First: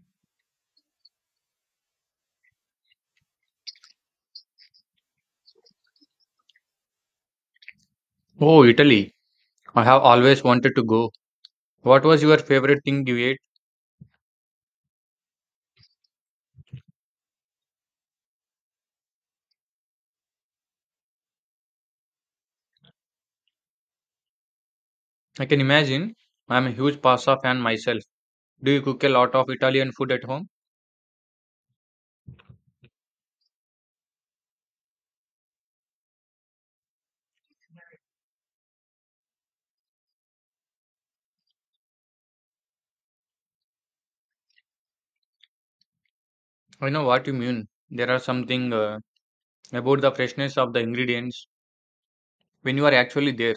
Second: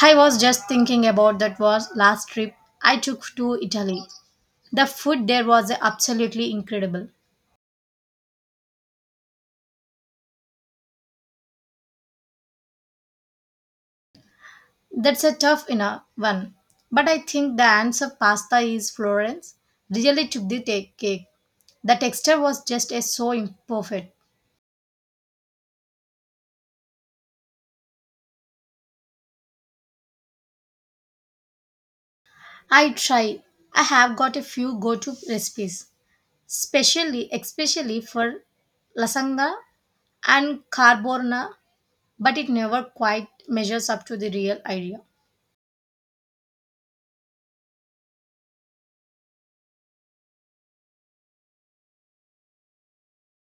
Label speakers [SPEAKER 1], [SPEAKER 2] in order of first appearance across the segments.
[SPEAKER 1] I was just thinking about that was last trip I took to Italy. The food there was absolutely incredible.
[SPEAKER 2] Oh, Italy. I have always wanted to go. What was your favorite thing you ate?
[SPEAKER 1] That's a tough enough one. But I think the answer pasta is Florence. Really took the cake. The texture was just a so imperfect.
[SPEAKER 2] I can imagine. I'm a huge pasta fan myself. Do you cook a lot of Italian food at home?
[SPEAKER 1] I try. I have got a few go-to recipes, especially for lasagna and carbonara, but it never quite measures up to the real idea.
[SPEAKER 2] I know what you mean. There are something about the freshness of the ingredients when you are actually there.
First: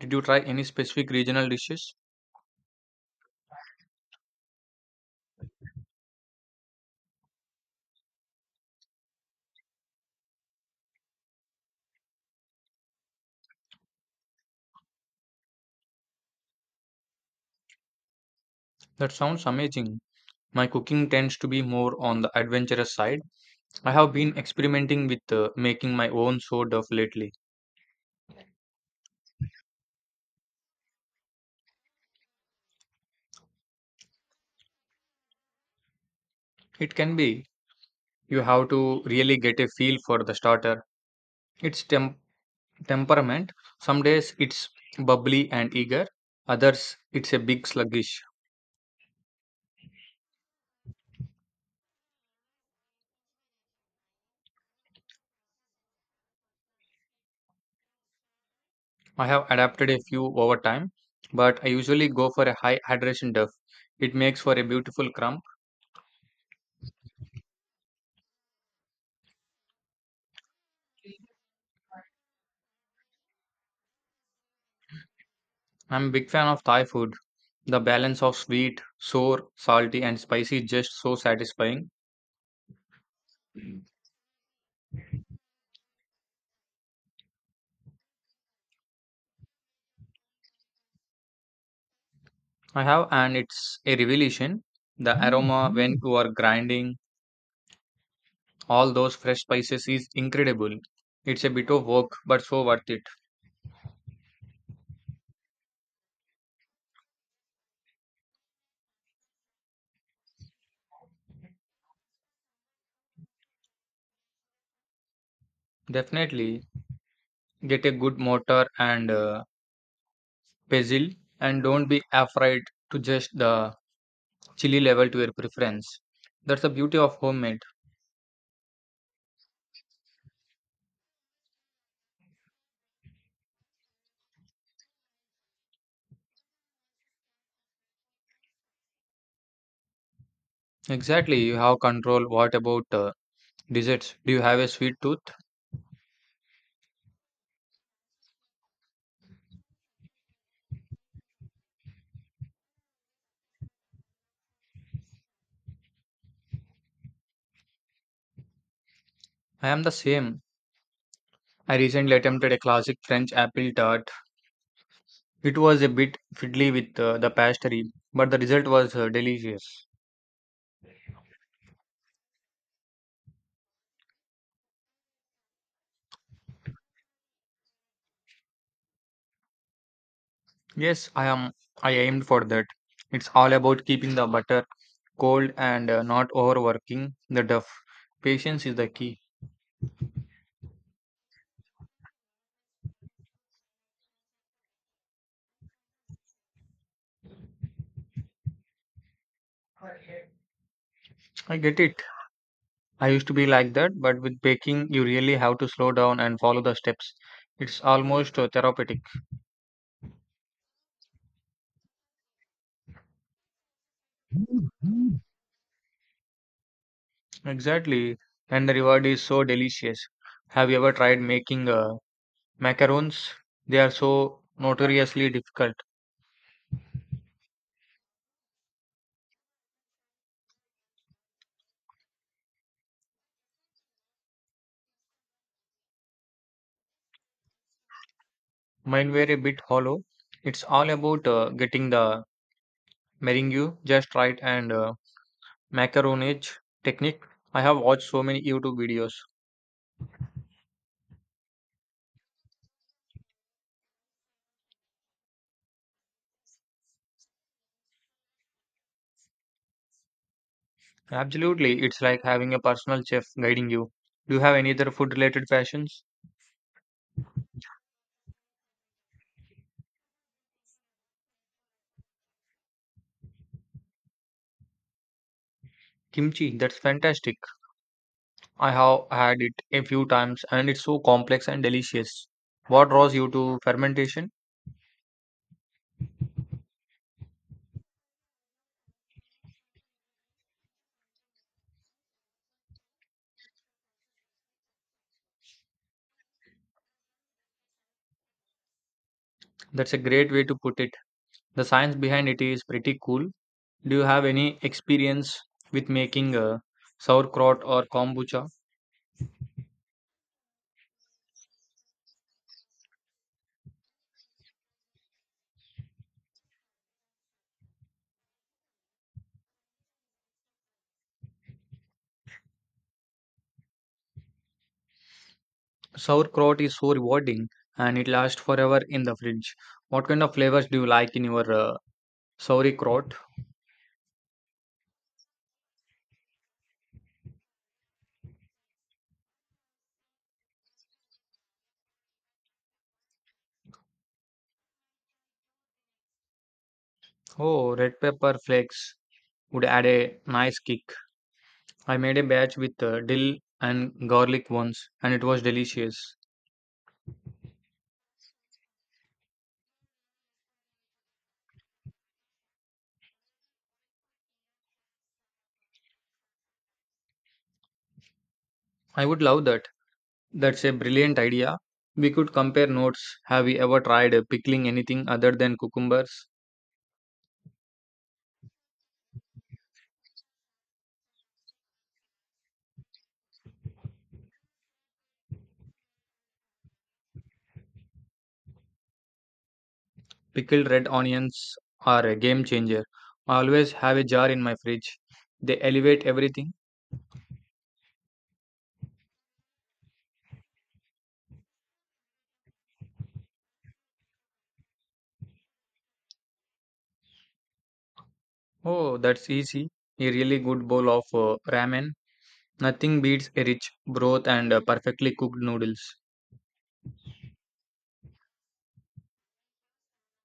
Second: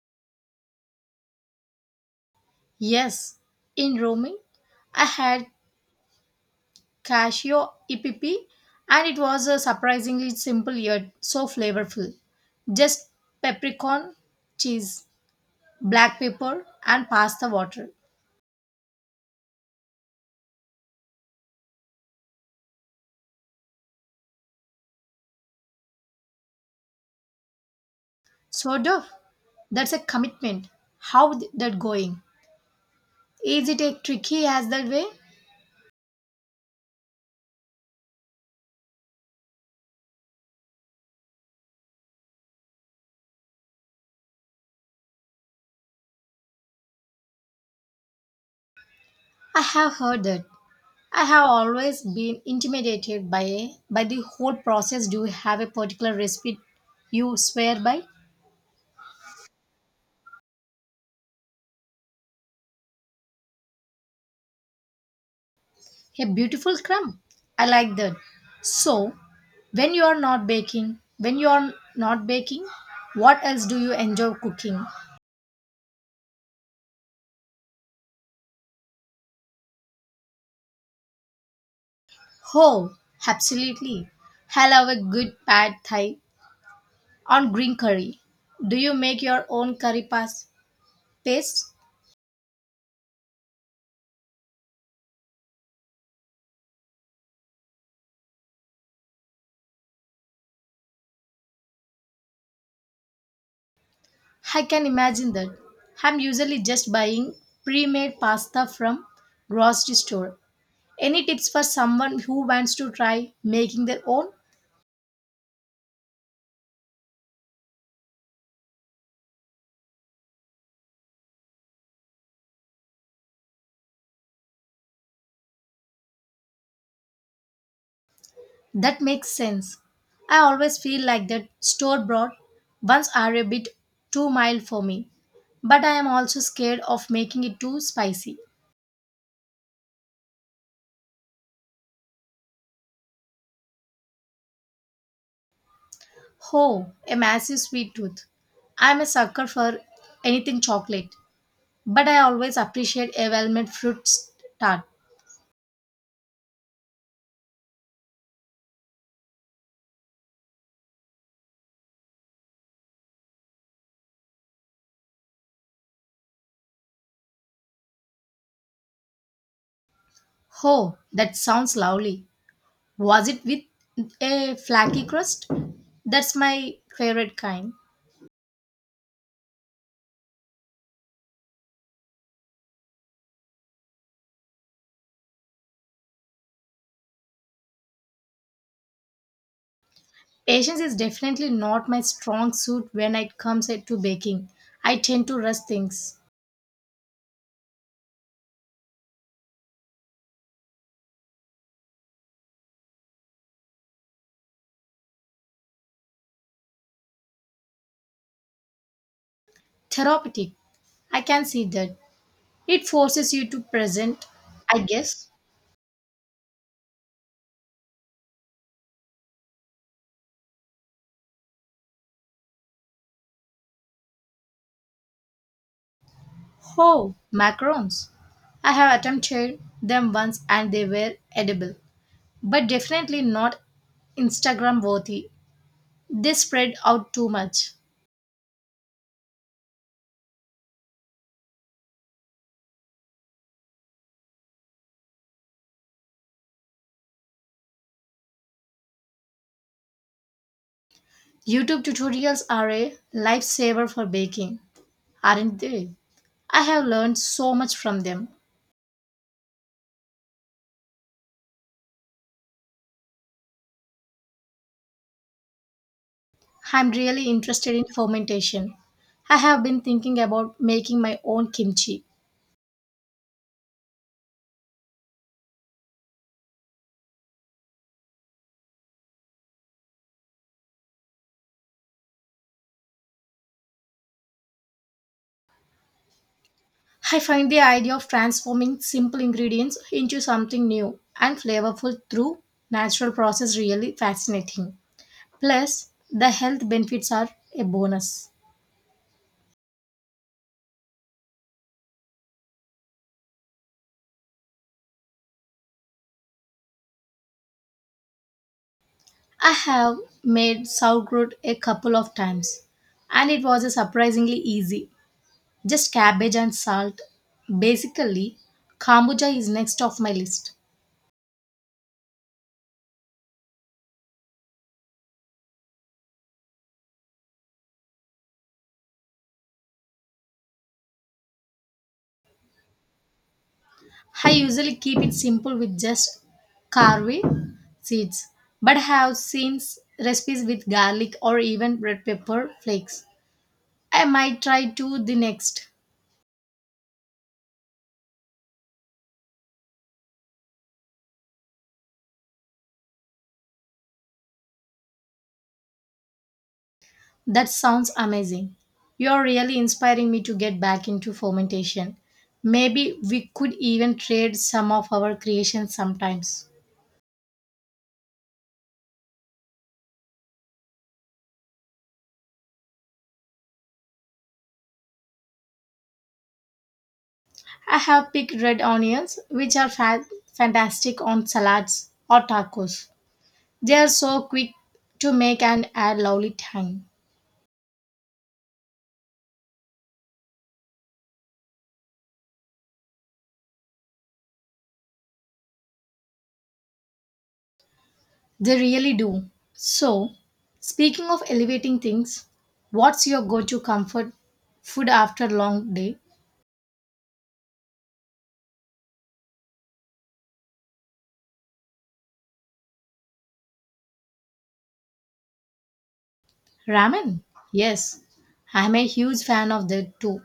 [SPEAKER 2] Did you try any specific regional dishes?
[SPEAKER 1] Yes, in roaming, I had Casio EPP, and it was a surprisingly simple yet so flavorful. Just peppercorn, cheese, black pepper, and pasta water.
[SPEAKER 2] That sounds amazing. My cooking tends to be more on the adventurous side. I have been experimenting with making my own sort of lately.
[SPEAKER 1] So, Duff, that's a commitment. How th- that going? Is it as tricky as that way?
[SPEAKER 2] It can be. You have to really get a feel for the starter. It's Temperament. Some days it's bubbly and eager, others it's a big sluggish.
[SPEAKER 1] I have heard that. I have always been intimidated by the whole process. Do you have a particular recipe you swear by?
[SPEAKER 2] I have adapted a few over time, but I usually go for a high hydration duff. It makes for a beautiful crumb.
[SPEAKER 1] A beautiful crumb. I like that. So, when you are not baking, when you are not baking, what else do you enjoy cooking?
[SPEAKER 2] I'm a big fan of Thai food. The balance of sweet, sour, salty, and spicy is just so satisfying.
[SPEAKER 1] Oh, absolutely. I love a good pad thai on green curry. Do you make your own paste?
[SPEAKER 2] I have, and it's a revelation. The aroma when you are grinding all those fresh spices is incredible. It's a bit of work, but so worth it.
[SPEAKER 1] I can imagine that. I'm usually just buying pre-made pasta from grocery store. Any tips for someone who wants to try making their own?
[SPEAKER 2] Definitely, get a good mortar and pestle, and don't be afraid to adjust the chili level to your preference. That's the beauty of homemade.
[SPEAKER 1] That makes sense. I always feel like that store bought ones are a bit too mild for me, but I am also scared of making it too spicy.
[SPEAKER 2] Exactly, you have control. What about desserts? Do you have a sweet tooth?
[SPEAKER 1] Oh, a massive sweet tooth. I am a sucker for anything chocolate, but I always appreciate a well made tart.
[SPEAKER 2] I am the same. I recently attempted a classic French apple tart. It was a bit fiddly with the pastry, but the result was delicious.
[SPEAKER 1] Oh, that sounds lovely. Was it with a flaky crust? That's my favorite kind.
[SPEAKER 2] Yes, I am. I aimed for that. It's all about keeping the butter cold and not overworking the duff. Patience is the key.
[SPEAKER 1] Patience is definitely not my strong suit when it comes to baking. I tend to rush things.
[SPEAKER 2] I get it. I used to be like that, but with baking, you really have to slow down and follow the steps. It's almost therapeutic.
[SPEAKER 1] Therapeutic, I can see that. It forces you to present, I guess.
[SPEAKER 2] Exactly. And the reward is so delicious. Have you ever tried making macarons? They are so notoriously difficult.
[SPEAKER 1] Oh, macarons. I have attempted them once and they were edible, but definitely not Instagram worthy. They spread out too much.
[SPEAKER 2] Mine were a bit hollow. It's all about getting the meringue just right and macaronage technique. I have watched so many YouTube videos.
[SPEAKER 1] YouTube tutorials are a lifesaver for baking, aren't they? I have learned so much from them.
[SPEAKER 2] Absolutely, it's like having a personal chef guiding you. Do you have any other food related passions?
[SPEAKER 1] I'm really interested in fermentation. I have been thinking about making my own kimchi.
[SPEAKER 2] Kimchi, that's fantastic. I have had it a few times and it's so complex and delicious. What draws you to fermentation?
[SPEAKER 1] I find the idea of transforming simple ingredients into something new and flavorful through natural process really fascinating. Plus, the health benefits are a bonus.
[SPEAKER 2] That's a great way to put it. The science behind it is pretty cool. Do you have any experience with making sauerkraut or kombucha?
[SPEAKER 1] I have made sauerkraut a couple of times and it was surprisingly easy. Just cabbage and salt. Basically, kombucha is next off my list.
[SPEAKER 2] Sauerkraut is so rewarding and it lasts forever in the fridge. What kind of flavors do you like in your sauerkraut?
[SPEAKER 1] I usually keep it simple with just carve seeds, but have seen recipes with garlic or even red pepper flakes. I might try to the next.
[SPEAKER 2] Oh, red pepper flakes would add a nice kick. I made a batch with dill and garlic once, and it was delicious.
[SPEAKER 1] That sounds amazing. You're really inspiring me to get back into fermentation. Maybe we could even trade some of our creations sometimes.
[SPEAKER 2] I would love that. That's a brilliant idea. We could compare notes. Have we ever tried pickling anything other than cucumbers?
[SPEAKER 1] I have picked red onions, which are fantastic on salads or tacos. They are so quick to make and add lovely tang.
[SPEAKER 2] Pickled red onions are a game changer. I always have a jar in my fridge. They elevate everything.
[SPEAKER 1] They really do. So, speaking of elevating things, what's your go to comfort food after a long day?
[SPEAKER 2] Oh, that's easy. A really good bowl of ramen. Nothing beats a rich broth and perfectly cooked noodles.
[SPEAKER 1] Ramen. Yes, I'm a huge fan of that too.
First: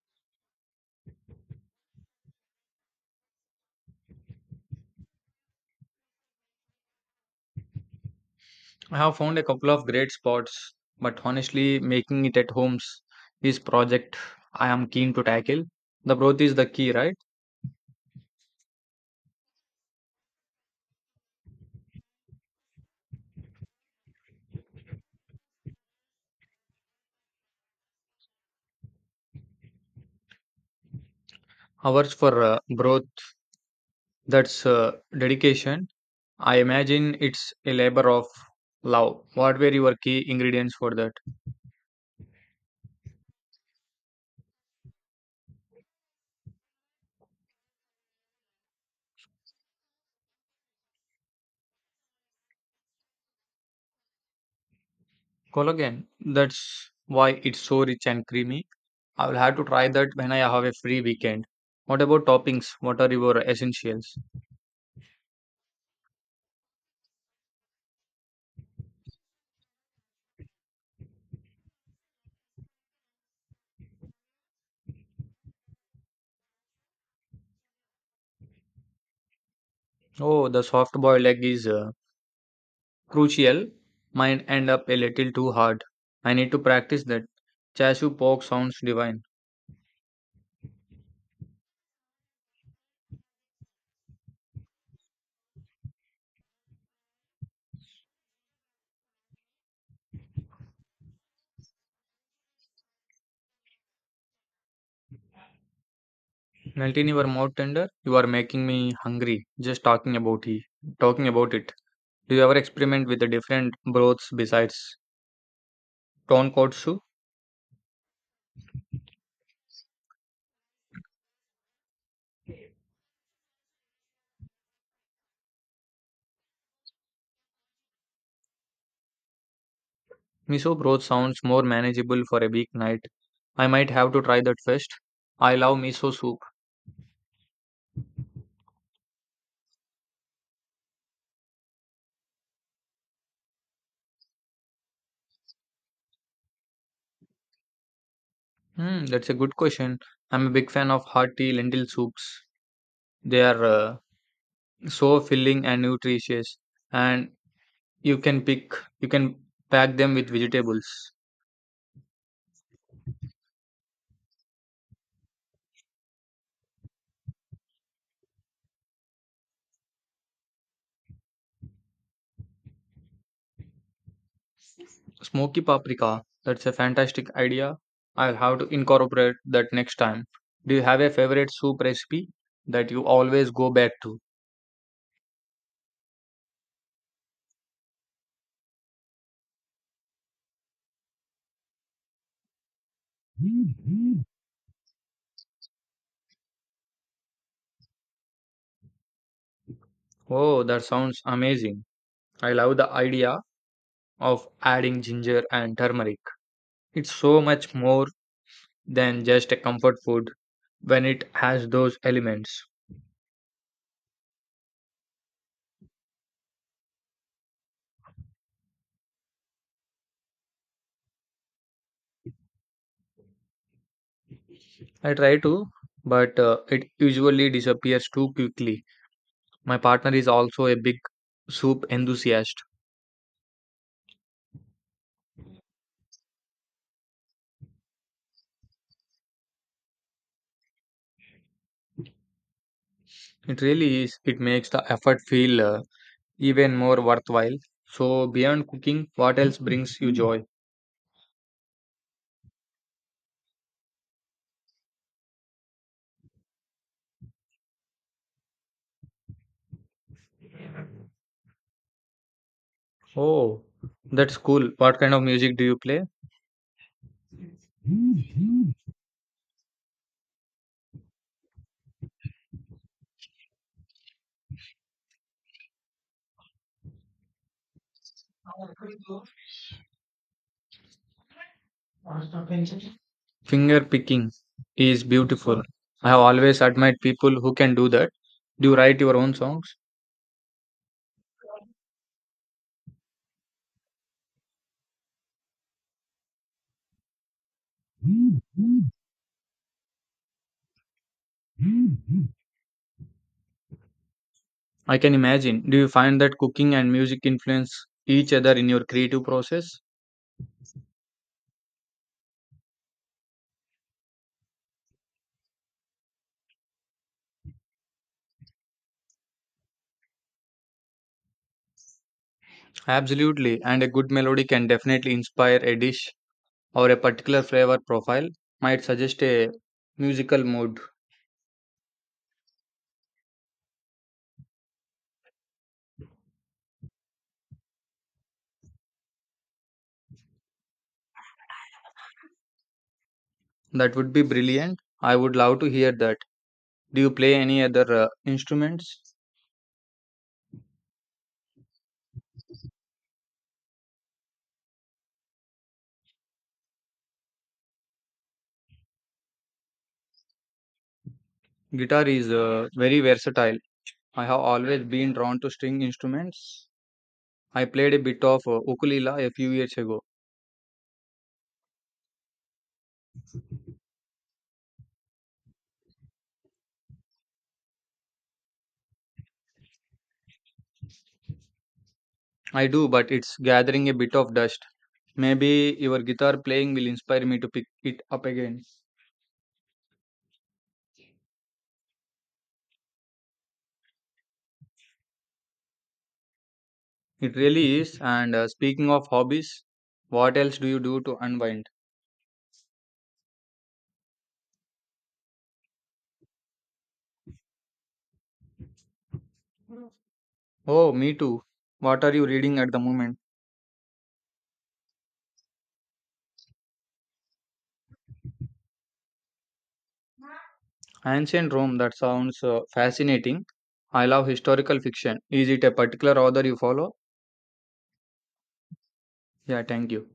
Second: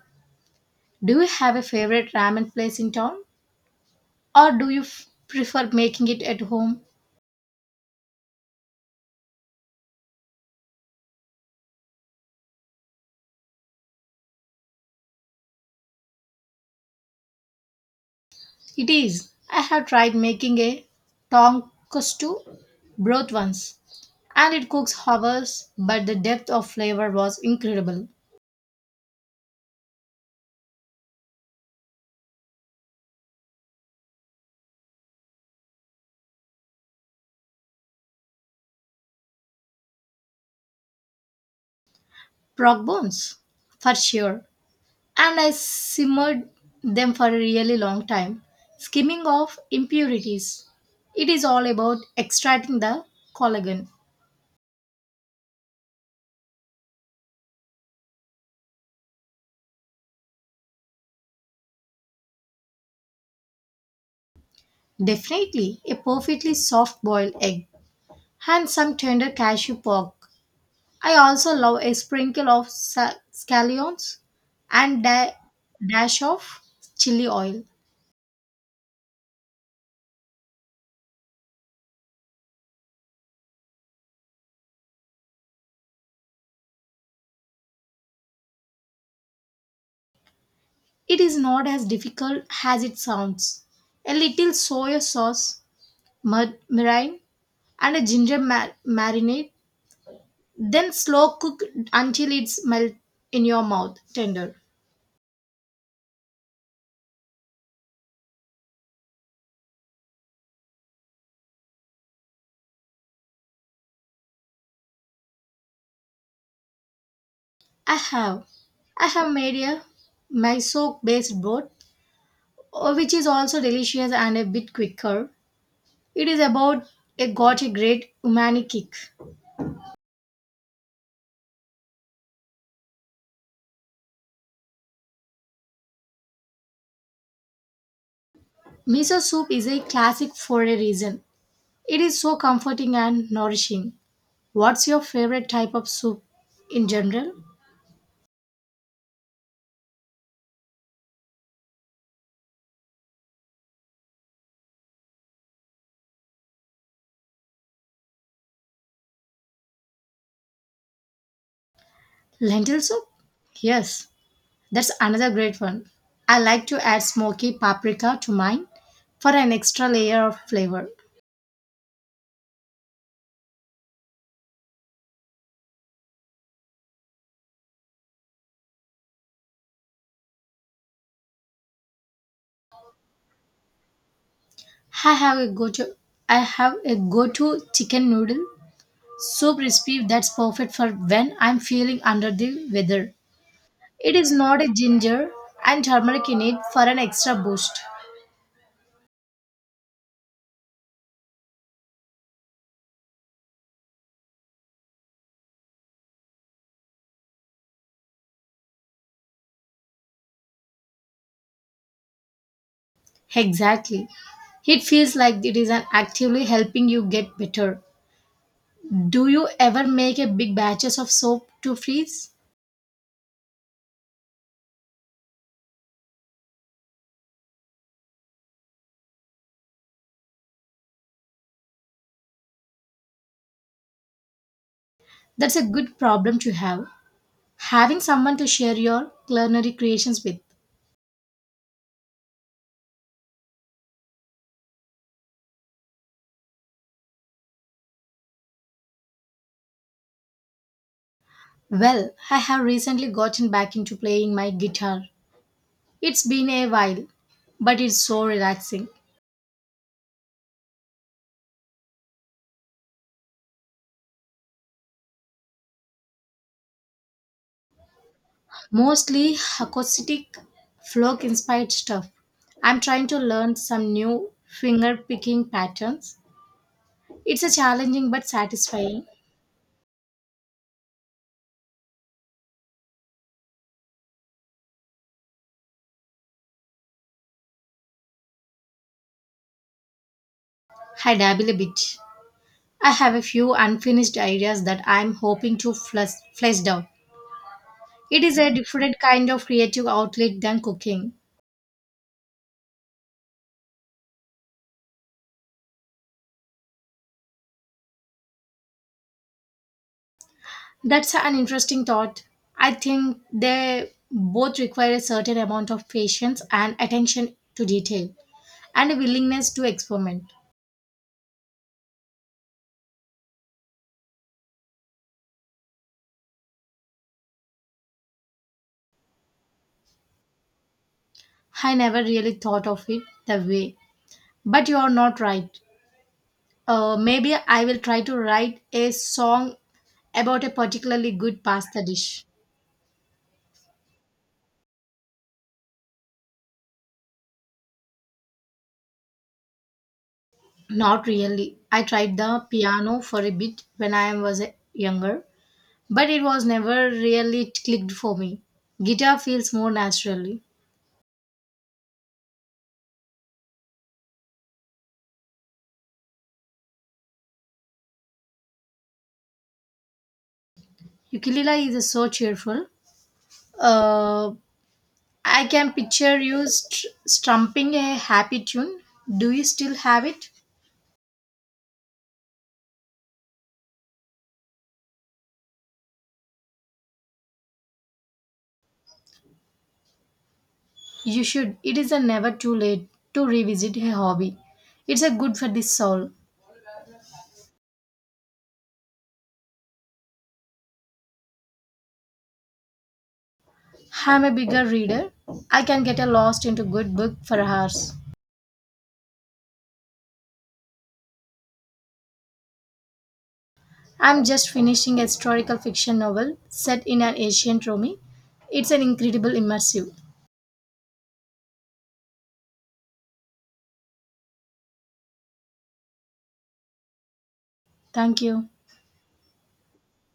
[SPEAKER 1] Do you have a favorite ramen place in town? Or do you prefer making it at home?
[SPEAKER 2] I have found a couple of great spots, but honestly, making it at homes is project I am keen to tackle. The broth is the key, right?
[SPEAKER 1] It is. I have tried making a tonkotsu broth once, and it cooks hours, but the depth of flavor was incredible.
[SPEAKER 2] Hours for broth, that's dedication. I imagine it's a labor of love. What were your key ingredients for that?
[SPEAKER 1] Prog bones, for sure. And I simmered them for a really long time, skimming off impurities. It is all about extracting the collagen.
[SPEAKER 2] Collagen, that's why it's so rich and creamy. I will have to try that when I have a free weekend. What about toppings? What are your essentials?
[SPEAKER 1] Definitely a perfectly soft boiled egg and some tender cashew pork. I also love a sprinkle of scallions and a dash of chili oil.
[SPEAKER 2] Oh, the soft boiled egg is crucial. Might end up a little too hard. I need to practice that. Chashu pork sounds divine.
[SPEAKER 1] It is not as difficult as it sounds. A little soy sauce, mud meringue, and a marinade. Then slow cook until it's melt in your mouth tender.
[SPEAKER 2] Melt in your mouth tender. You are making me hungry. Just talking about it. Do you ever experiment with the different broths besides tonkotsu?
[SPEAKER 1] I have I have made a miso based broth, which is also delicious and a bit quicker. It is about it got a great umami kick.
[SPEAKER 2] Miso broth sounds more manageable for a big night. I might have to try that first. I love miso soup.
[SPEAKER 1] Miso soup is a classic for a reason. It is so comforting and nourishing. What's your favorite type of soup in general?
[SPEAKER 2] Hmm, that's a good question. I'm a big fan of hearty lentil soups. They are so filling and nutritious, and You can pick, you can pack them with vegetables.
[SPEAKER 1] Lentil soup? Yes. That's another great one. I like to add smoky paprika to mine for an extra layer of flavor.
[SPEAKER 2] Smoky paprika, that's a fantastic idea. I'll have to incorporate that next time. Do you have a favorite soup recipe that you always go back to?
[SPEAKER 1] I have a go-to I have a go-to chicken noodle soup recipe that's perfect for when I'm feeling under the weather. It is not a ginger and turmeric in it for an extra boost.
[SPEAKER 2] Oh, that sounds amazing. I love the idea of adding ginger and turmeric. It's so much more than just a comfort food when it has those elements.
[SPEAKER 1] Exactly. It feels like it is an actively helping you get better. Do you ever make a big batches of soap to freeze?
[SPEAKER 2] I try to, but it usually disappears too quickly. My partner is also a big soup enthusiast.
[SPEAKER 1] That's a good problem to have. Having someone to share your culinary creations with.
[SPEAKER 2] It really is. It makes the effort feel even more worthwhile. So, beyond cooking, what else brings you joy?
[SPEAKER 1] Well, I have recently gotten back into playing my guitar. It's been a while, but it's so relaxing.
[SPEAKER 2] Oh, that's cool. What kind of music do you play?
[SPEAKER 1] Mostly acoustic, folk inspired stuff. I'm trying to learn some new finger picking patterns. It's a challenging but satisfying.
[SPEAKER 2] Finger picking is beautiful. I have always admired people who can do that. Do you write your own songs?
[SPEAKER 1] I dabble a bit. I have a few unfinished ideas that I'm hoping to flesh out. It is a different kind of creative outlet than cooking.
[SPEAKER 2] I can imagine. Do you find that cooking and music influence each other in your creative process?
[SPEAKER 1] That's an interesting thought. I think they both require a certain amount of patience and attention to detail and a willingness to experiment.
[SPEAKER 2] Absolutely. And a good melody can definitely inspire a dish or a particular flavor profile, might suggest a musical mood.
[SPEAKER 1] I never really thought of it that way. But you are not right. Maybe I will try to write a song about a particularly good pasta dish.
[SPEAKER 2] That would be brilliant. I would love to hear that. Do you play any other instruments?
[SPEAKER 1] Not really. I tried the piano for a bit when I was younger, but it was never really clicked for me. Guitar feels more naturally.
[SPEAKER 2] Guitar is very versatile. I have always been drawn to string instruments. I played a bit of ukulele a few years ago.
[SPEAKER 1] Ukulele is so cheerful. Uh, I can picture you strumping a happy tune. Do you still have it?
[SPEAKER 2] I do, but it's gathering a bit of dust. Maybe your guitar playing will inspire me to pick it up again.
[SPEAKER 1] You should. It is a never too late to revisit a hobby. It's a good for the soul.
[SPEAKER 2] It really is. And speaking of hobbies, what else do you do to unwind?
[SPEAKER 1] I'm a bigger reader. I can get a lost into good book for hours.
[SPEAKER 2] Oh, me too. What are you reading at the moment?
[SPEAKER 1] I'm just finishing a historical fiction novel set in an ancient Rome. It's an incredible immersive.
[SPEAKER 2] Ancient Rome, that sounds fascinating. I love historical fiction. Is it a particular author you follow?
[SPEAKER 1] Thank you.
[SPEAKER 2] Yeah, thank you.